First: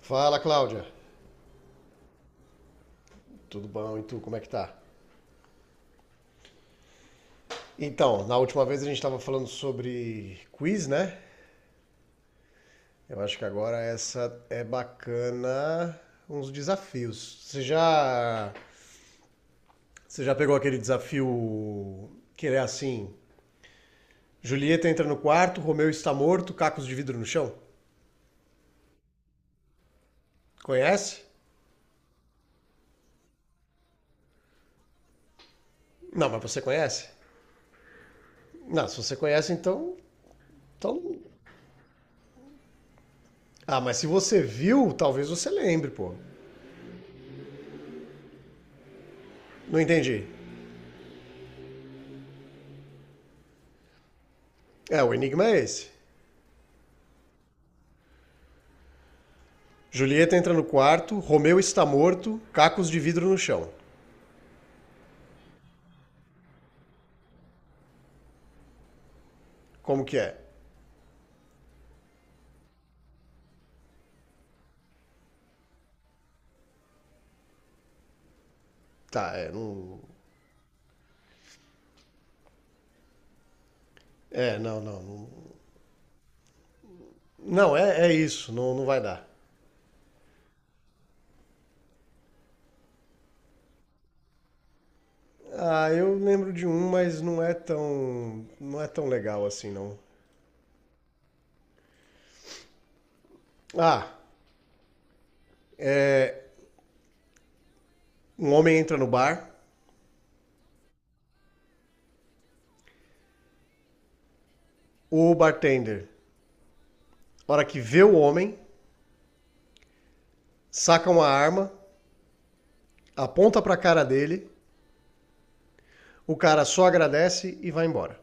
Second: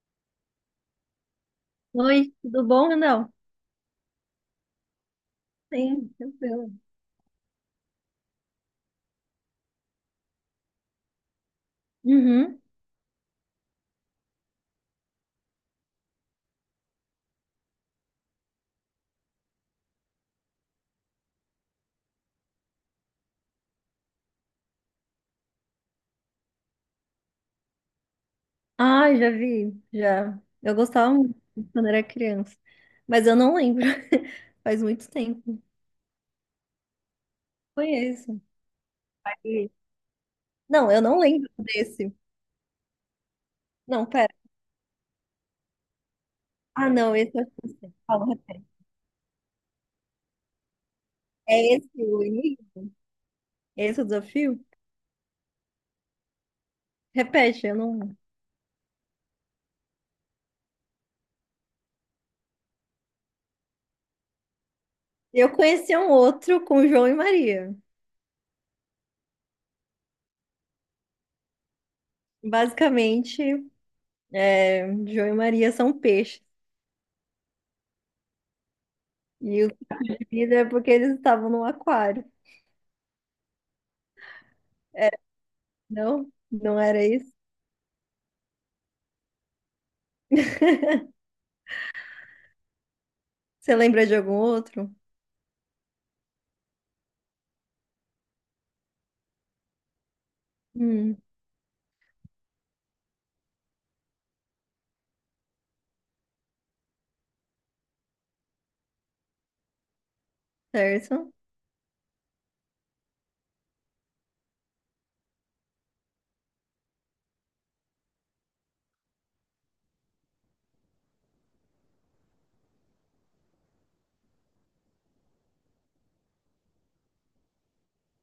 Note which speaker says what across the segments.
Speaker 1: Fala, Cláudia.
Speaker 2: Oi, tudo bom, Randall?
Speaker 1: Tudo bom? E tu, como é que tá?
Speaker 2: Sim, tranquilo.
Speaker 1: Então, na última vez a gente estava falando sobre quiz, né?
Speaker 2: Uhum.
Speaker 1: Eu acho que agora essa é bacana uns desafios. Você já pegou aquele desafio que é assim: Julieta entra no quarto, Romeu está morto, cacos de vidro no chão?
Speaker 2: Ah, já vi, já. Eu gostava
Speaker 1: Conhece?
Speaker 2: muito quando era criança, mas eu não lembro. Faz muito tempo.
Speaker 1: Não, mas você conhece?
Speaker 2: Conheço.
Speaker 1: Não, se você conhece,
Speaker 2: Aí-
Speaker 1: então,
Speaker 2: Não, eu
Speaker 1: então.
Speaker 2: não lembro desse.
Speaker 1: Ah, mas
Speaker 2: Não,
Speaker 1: se
Speaker 2: pera.
Speaker 1: você viu, talvez você lembre, pô.
Speaker 2: Ah, não, esse eu acho que eu sei. Fala, repete.
Speaker 1: Não entendi.
Speaker 2: É esse o início? Esse é o desafio?
Speaker 1: É, o enigma é esse.
Speaker 2: Repete, eu não.
Speaker 1: Julieta entra no quarto, Romeu está morto, cacos de vidro no chão.
Speaker 2: Eu conheci um outro com João e Maria.
Speaker 1: Como que é?
Speaker 2: Basicamente, João e Maria são peixes.
Speaker 1: Tá, é,
Speaker 2: E o
Speaker 1: não.
Speaker 2: de é porque eles estavam no aquário.
Speaker 1: É, não, não.
Speaker 2: É,
Speaker 1: Não,
Speaker 2: Não? Não era isso?
Speaker 1: não é, é isso, não, não vai dar.
Speaker 2: Você lembra de algum outro?
Speaker 1: Ah, eu lembro de um, mas não é tão. Não é tão legal assim, não.
Speaker 2: Hum,
Speaker 1: Ah, é. Um homem entra no bar,
Speaker 2: certo.
Speaker 1: o bartender, na hora que vê o homem, saca uma arma, aponta pra cara dele, o cara só agradece e vai embora.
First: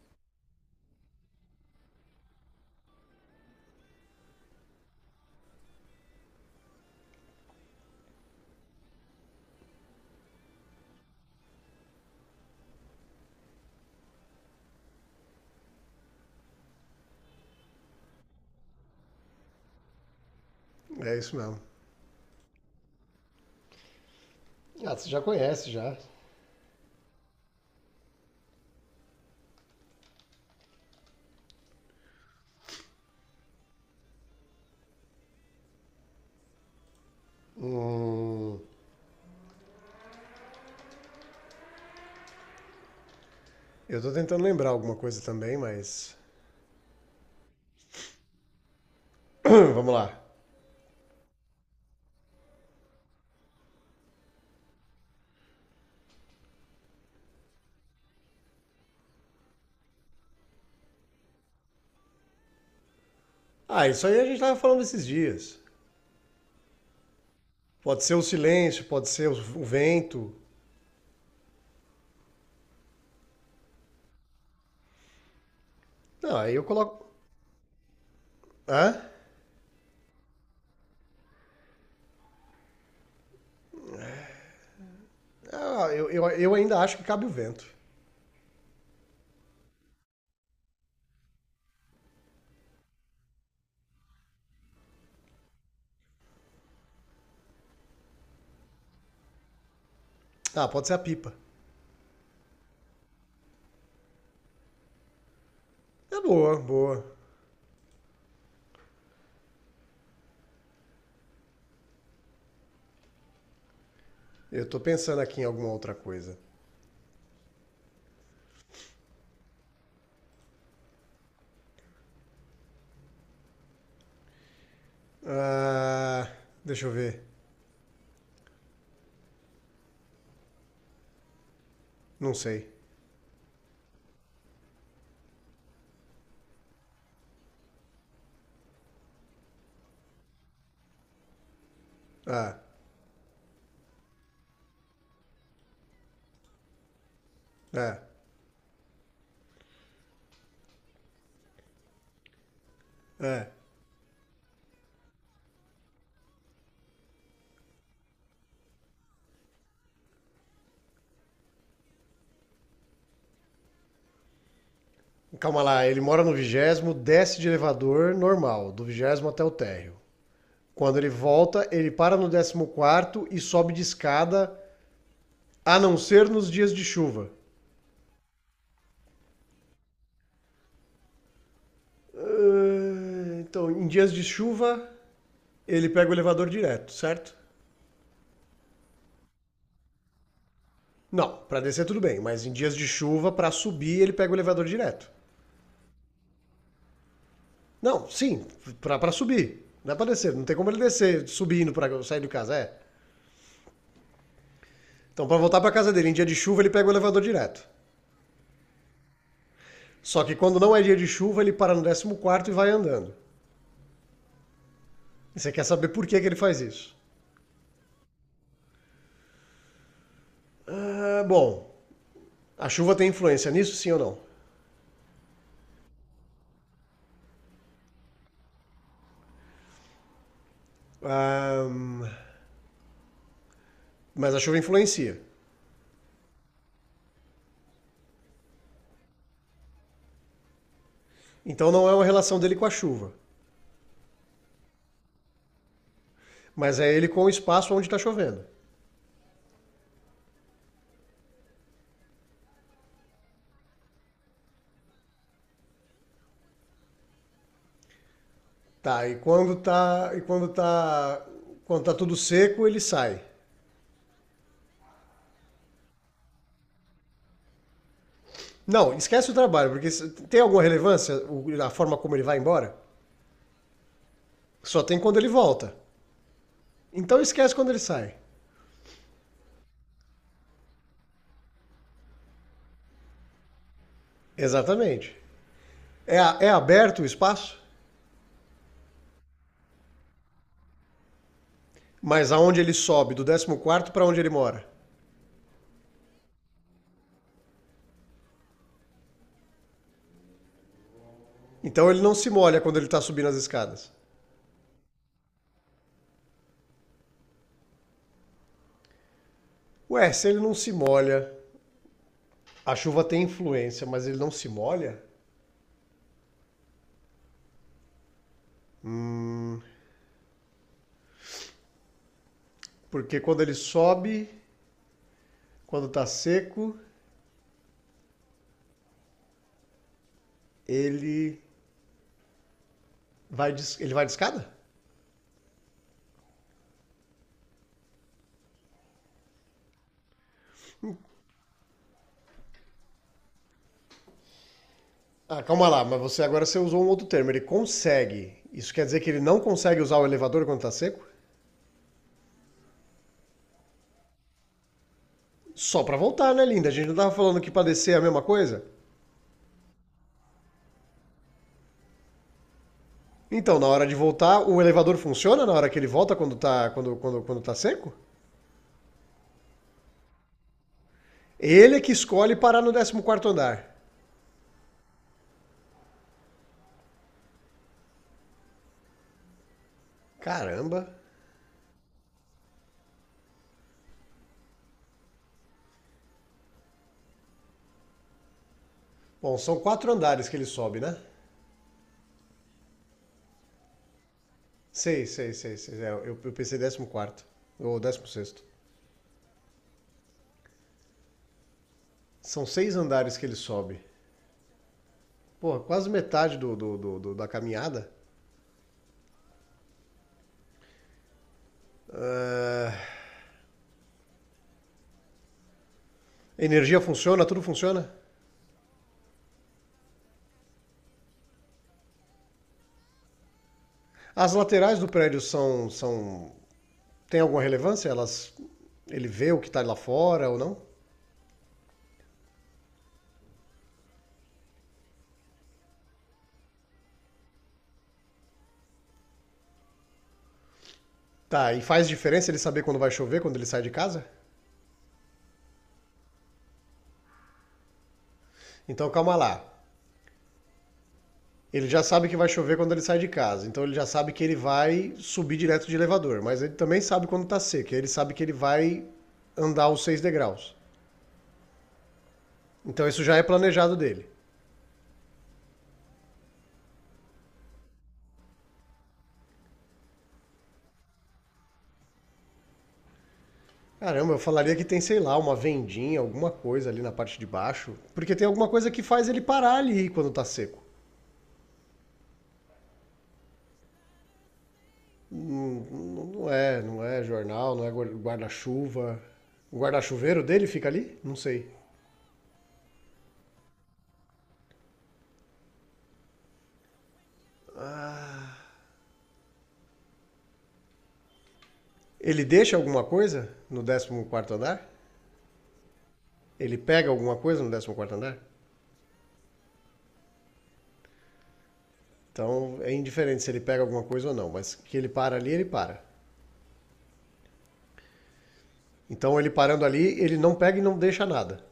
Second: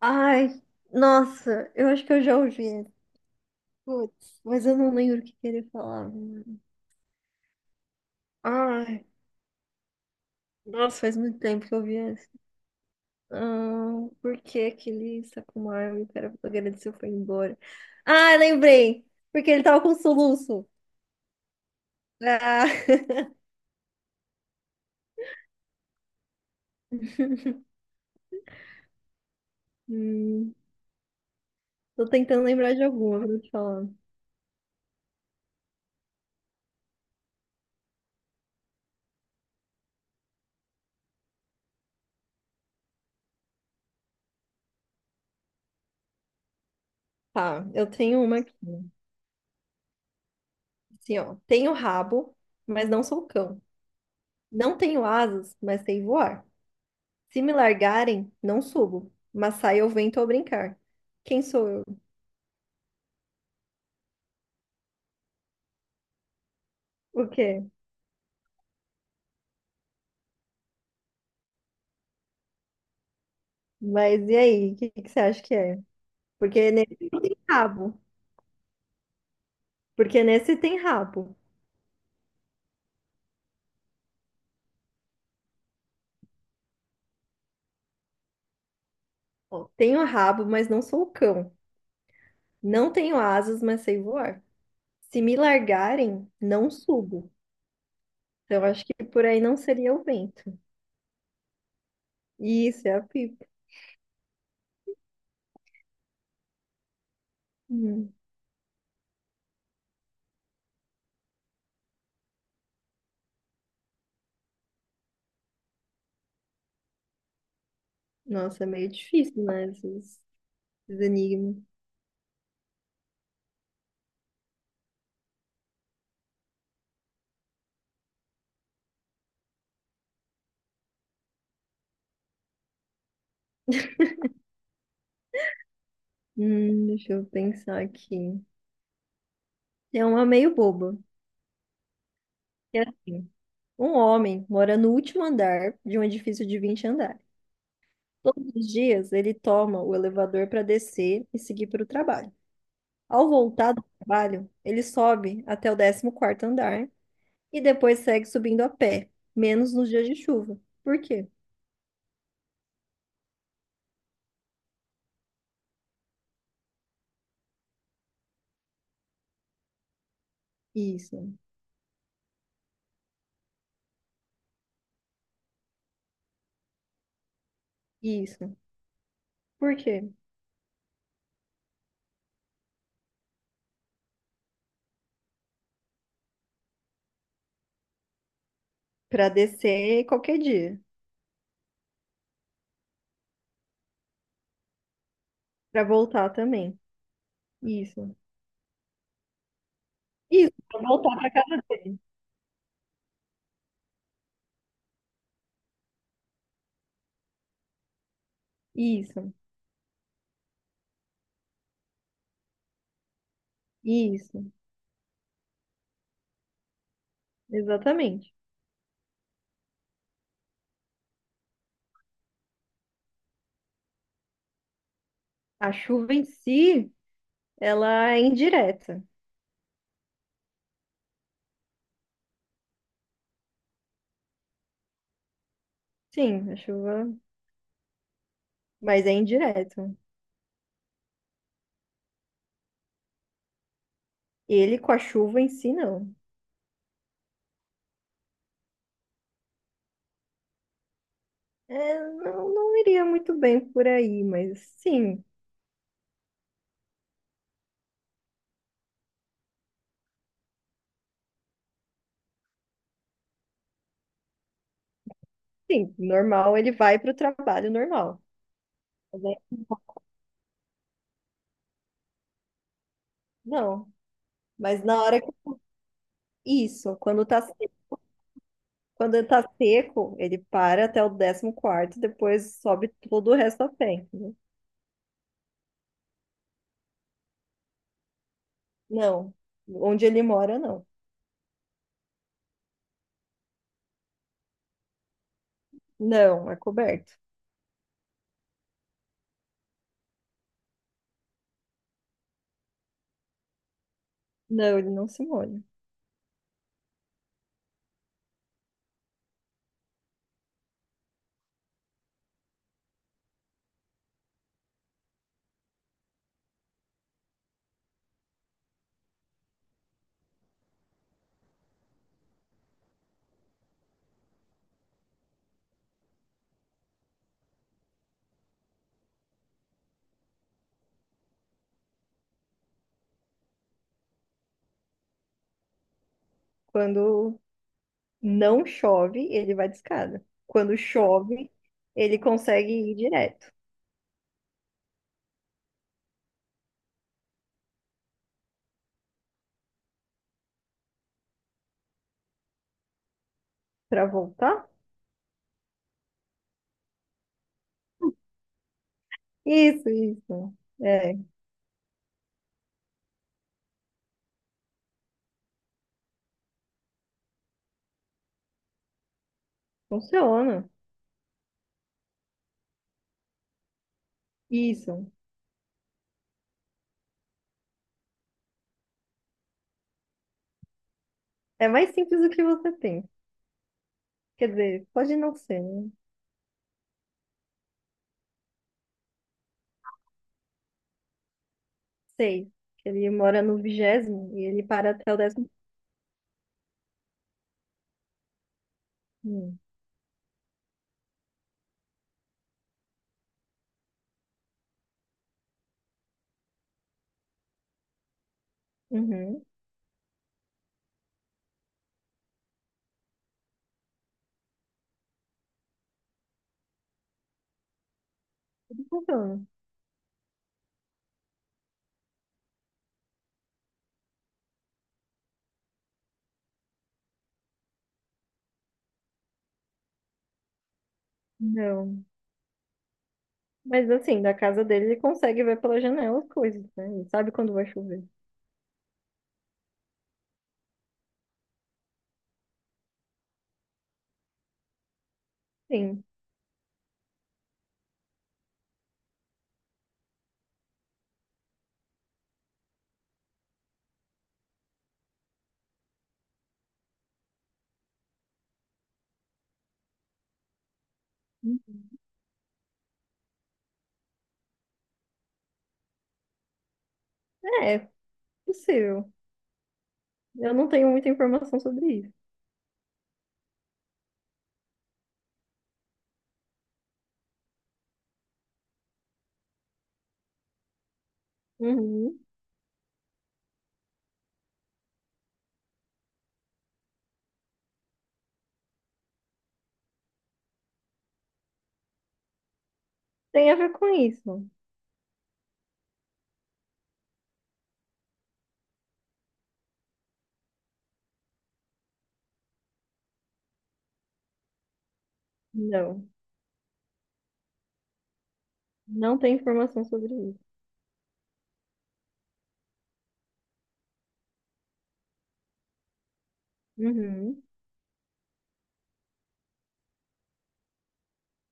Speaker 2: Ai, nossa, eu acho que eu já ouvi. Putz, mas eu não lembro o que que ele falava. Ai, nossa, faz muito tempo que eu vi esse. Ah, por que aquele Sakumaru, o cara agradeceu, foi embora? Ah, lembrei! Porque ele tava com um soluço.
Speaker 1: É isso mesmo.
Speaker 2: Ah.
Speaker 1: Ah, você já conhece já.
Speaker 2: Hum, Tô tentando lembrar de alguma, vou te falar.
Speaker 1: Eu tô tentando lembrar alguma coisa também, mas.
Speaker 2: Tá, eu tenho uma aqui.
Speaker 1: Vamos lá.
Speaker 2: Assim, ó, tenho rabo, mas não sou cão. Não tenho asas, mas sei voar. Se me largarem, não subo, mas sai ao vento ao brincar. Quem sou eu?
Speaker 1: Ah, isso aí a gente tava falando esses dias.
Speaker 2: O quê?
Speaker 1: Pode ser o silêncio, pode ser o vento.
Speaker 2: Mas e aí, o que que você acha que é?
Speaker 1: Não, aí eu
Speaker 2: Porque nesse
Speaker 1: coloco.
Speaker 2: não tem rabo.
Speaker 1: Hã?
Speaker 2: Porque nesse tem rabo.
Speaker 1: Ah, eu ainda acho que cabe o vento.
Speaker 2: Ó, tenho rabo, mas não sou cão. Não tenho asas, mas sei voar. Se me largarem, não subo. Então acho que por aí não seria o vento.
Speaker 1: Ah, pode ser a pipa.
Speaker 2: Isso, é a pipa.
Speaker 1: É boa, boa.
Speaker 2: Hum.
Speaker 1: Eu tô pensando aqui em alguma outra coisa.
Speaker 2: Nossa, é meio difícil, né? Esses enigmas.
Speaker 1: Ah, deixa eu ver. Não sei.
Speaker 2: Deixa eu pensar aqui. É uma meio boba.
Speaker 1: Ah,
Speaker 2: É assim, um homem mora no último andar de um edifício de 20 andares.
Speaker 1: é,
Speaker 2: Todos os dias ele toma o elevador para descer e seguir para o trabalho. Ao
Speaker 1: é.
Speaker 2: voltar do trabalho, ele sobe até o 14º andar e depois segue subindo a pé, menos nos dias de chuva. Por quê?
Speaker 1: Calma lá, ele mora no vigésimo, desce de elevador normal, do vigésimo até o térreo. Quando ele
Speaker 2: Isso,
Speaker 1: volta, ele para no décimo quarto e sobe de escada, a não ser nos dias de chuva.
Speaker 2: isso. Por quê?
Speaker 1: Ah, então, em dias de chuva, ele pega o elevador direto, certo?
Speaker 2: Para descer qualquer dia,
Speaker 1: Não, para descer tudo bem, mas em dias de chuva, para subir, ele pega o elevador direto.
Speaker 2: para voltar também.
Speaker 1: Não,
Speaker 2: Isso.
Speaker 1: sim, para pra subir. Não é pra descer, não
Speaker 2: Isso,
Speaker 1: tem como ele
Speaker 2: para voltar
Speaker 1: descer
Speaker 2: para casa
Speaker 1: subindo
Speaker 2: dele.
Speaker 1: para sair de casa, é. Então, para voltar pra casa dele em dia de chuva, ele pega o elevador direto.
Speaker 2: Isso.
Speaker 1: Só que quando não é dia de chuva, ele para no décimo quarto e vai andando.
Speaker 2: Isso,
Speaker 1: E você quer saber por que, que ele faz isso?
Speaker 2: exatamente.
Speaker 1: Ah, bom, a chuva tem influência nisso, sim ou não?
Speaker 2: A chuva em si, ela é indireta.
Speaker 1: Ah, mas a chuva influencia.
Speaker 2: Sim, a chuva, mas é indireta.
Speaker 1: Então não é uma relação dele com a chuva,
Speaker 2: Ele com a chuva em si, não.
Speaker 1: mas é ele com o espaço onde está chovendo.
Speaker 2: É, não, não iria muito bem por aí, mas sim,
Speaker 1: Tá, quando tá tudo seco, ele sai.
Speaker 2: sim, normal, ele vai para o trabalho normal.
Speaker 1: Não,
Speaker 2: Mas
Speaker 1: esquece o
Speaker 2: é-
Speaker 1: trabalho, porque tem alguma relevância a forma como ele vai embora?
Speaker 2: Não,
Speaker 1: Só
Speaker 2: mas
Speaker 1: tem
Speaker 2: na
Speaker 1: quando
Speaker 2: hora que...
Speaker 1: ele volta.
Speaker 2: Isso,
Speaker 1: Então esquece quando ele sai.
Speaker 2: quando tá seco, ele para até o 14º, depois sobe todo o resto a pé, entendeu?
Speaker 1: Exatamente. É aberto o espaço,
Speaker 2: Não, onde ele mora, não.
Speaker 1: mas aonde ele sobe, do décimo quarto para onde ele mora?
Speaker 2: Não, é coberto.
Speaker 1: Então ele não se molha quando ele está subindo as escadas.
Speaker 2: Não, ele não se molha.
Speaker 1: Ué, se ele não se molha, a chuva tem influência, mas ele não se molha? Hum, porque quando ele sobe, quando está seco, ele ele vai de escada?
Speaker 2: Quando não chove, ele vai de escada. Quando chove, ele consegue ir direto
Speaker 1: Ah, calma lá, mas você agora você usou um outro termo, ele consegue. Isso quer dizer que ele não consegue usar o elevador quando está seco?
Speaker 2: para voltar.
Speaker 1: Só para voltar, né, linda? A gente não tava falando que para descer é a mesma coisa?
Speaker 2: Isso, isso. É,
Speaker 1: Então, na hora de voltar, o elevador funciona na hora que ele volta quando está quando, quando, quando tá seco?
Speaker 2: funciona.
Speaker 1: Ele é que escolhe parar no décimo quarto andar.
Speaker 2: Isso.
Speaker 1: Caramba.
Speaker 2: É mais simples do que você tem. Quer dizer, pode não ser, né?
Speaker 1: Bom, são quatro andares que ele sobe, né?
Speaker 2: Sei. Ele mora no 20º e ele para
Speaker 1: Seis,
Speaker 2: até o
Speaker 1: seis,
Speaker 2: décimo.
Speaker 1: seis, seis. É, eu pensei décimo quarto ou décimo sexto.
Speaker 2: Hum.
Speaker 1: São seis andares que ele sobe. Pô, quase metade da caminhada.
Speaker 2: Uhum.
Speaker 1: Ah, energia funciona? Tudo funciona?
Speaker 2: Funciona.
Speaker 1: As laterais do prédio são. São tem alguma relevância? Elas. Ele vê o que tá lá fora ou não?
Speaker 2: Não. Mas assim, da casa dele, ele consegue ver pela janela as coisas, né? Ele sabe quando vai chover.
Speaker 1: Tá, e faz diferença ele saber quando vai chover, quando ele sai de casa?
Speaker 2: Sim.
Speaker 1: Então calma lá. Ele já sabe que vai chover quando ele sai de casa, então ele já sabe que ele vai subir direto de elevador, mas ele também sabe quando está seco, ele sabe que ele vai andar os seis degraus. Então isso já é planejado dele.
Speaker 2: É, possível. Eu não tenho muita informação sobre isso.
Speaker 1: Caramba, eu falaria que tem, sei lá, uma vendinha, alguma coisa ali na parte de baixo, porque tem alguma coisa que faz ele parar ali quando tá seco.
Speaker 2: Uhum.
Speaker 1: Não, é, não é jornal, não é guarda-chuva. O guarda-chuveiro dele fica ali? Não sei.
Speaker 2: Tem a ver com isso?
Speaker 1: Ele deixa alguma coisa no décimo quarto andar?
Speaker 2: Não.
Speaker 1: Ele pega alguma coisa no décimo quarto andar?
Speaker 2: Não tem informação sobre isso.
Speaker 1: Então é indiferente se ele pega alguma coisa ou não, mas que ele para ali, ele para.
Speaker 2: Uhum.
Speaker 1: Então ele parando ali, ele não pega e não deixa nada.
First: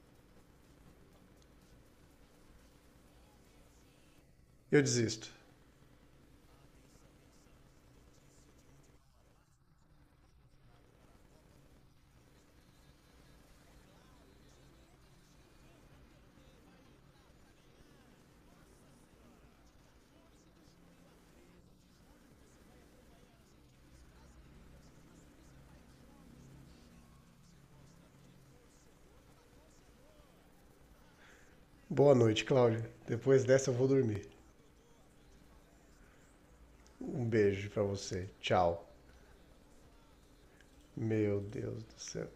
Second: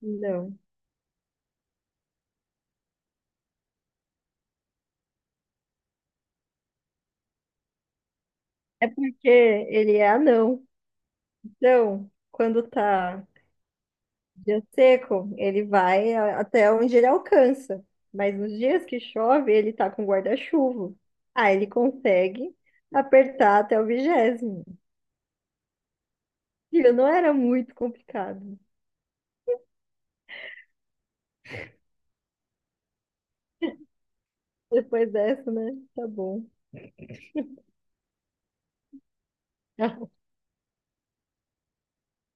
Speaker 2: Não.
Speaker 1: Eu desisto.
Speaker 2: É porque ele é anão. Então, quando tá dia seco, até onde ele alcança. Mas nos dias que chove, ele tá com guarda-chuva. Aí ele consegue apertar até o 20º. Filho, não era muito complicado.
Speaker 1: Boa noite, Cláudio. Depois dessa eu vou dormir.
Speaker 2: Depois dessa, né? Tá bom.
Speaker 1: Um beijo pra você. Tchau. Meu Deus do céu.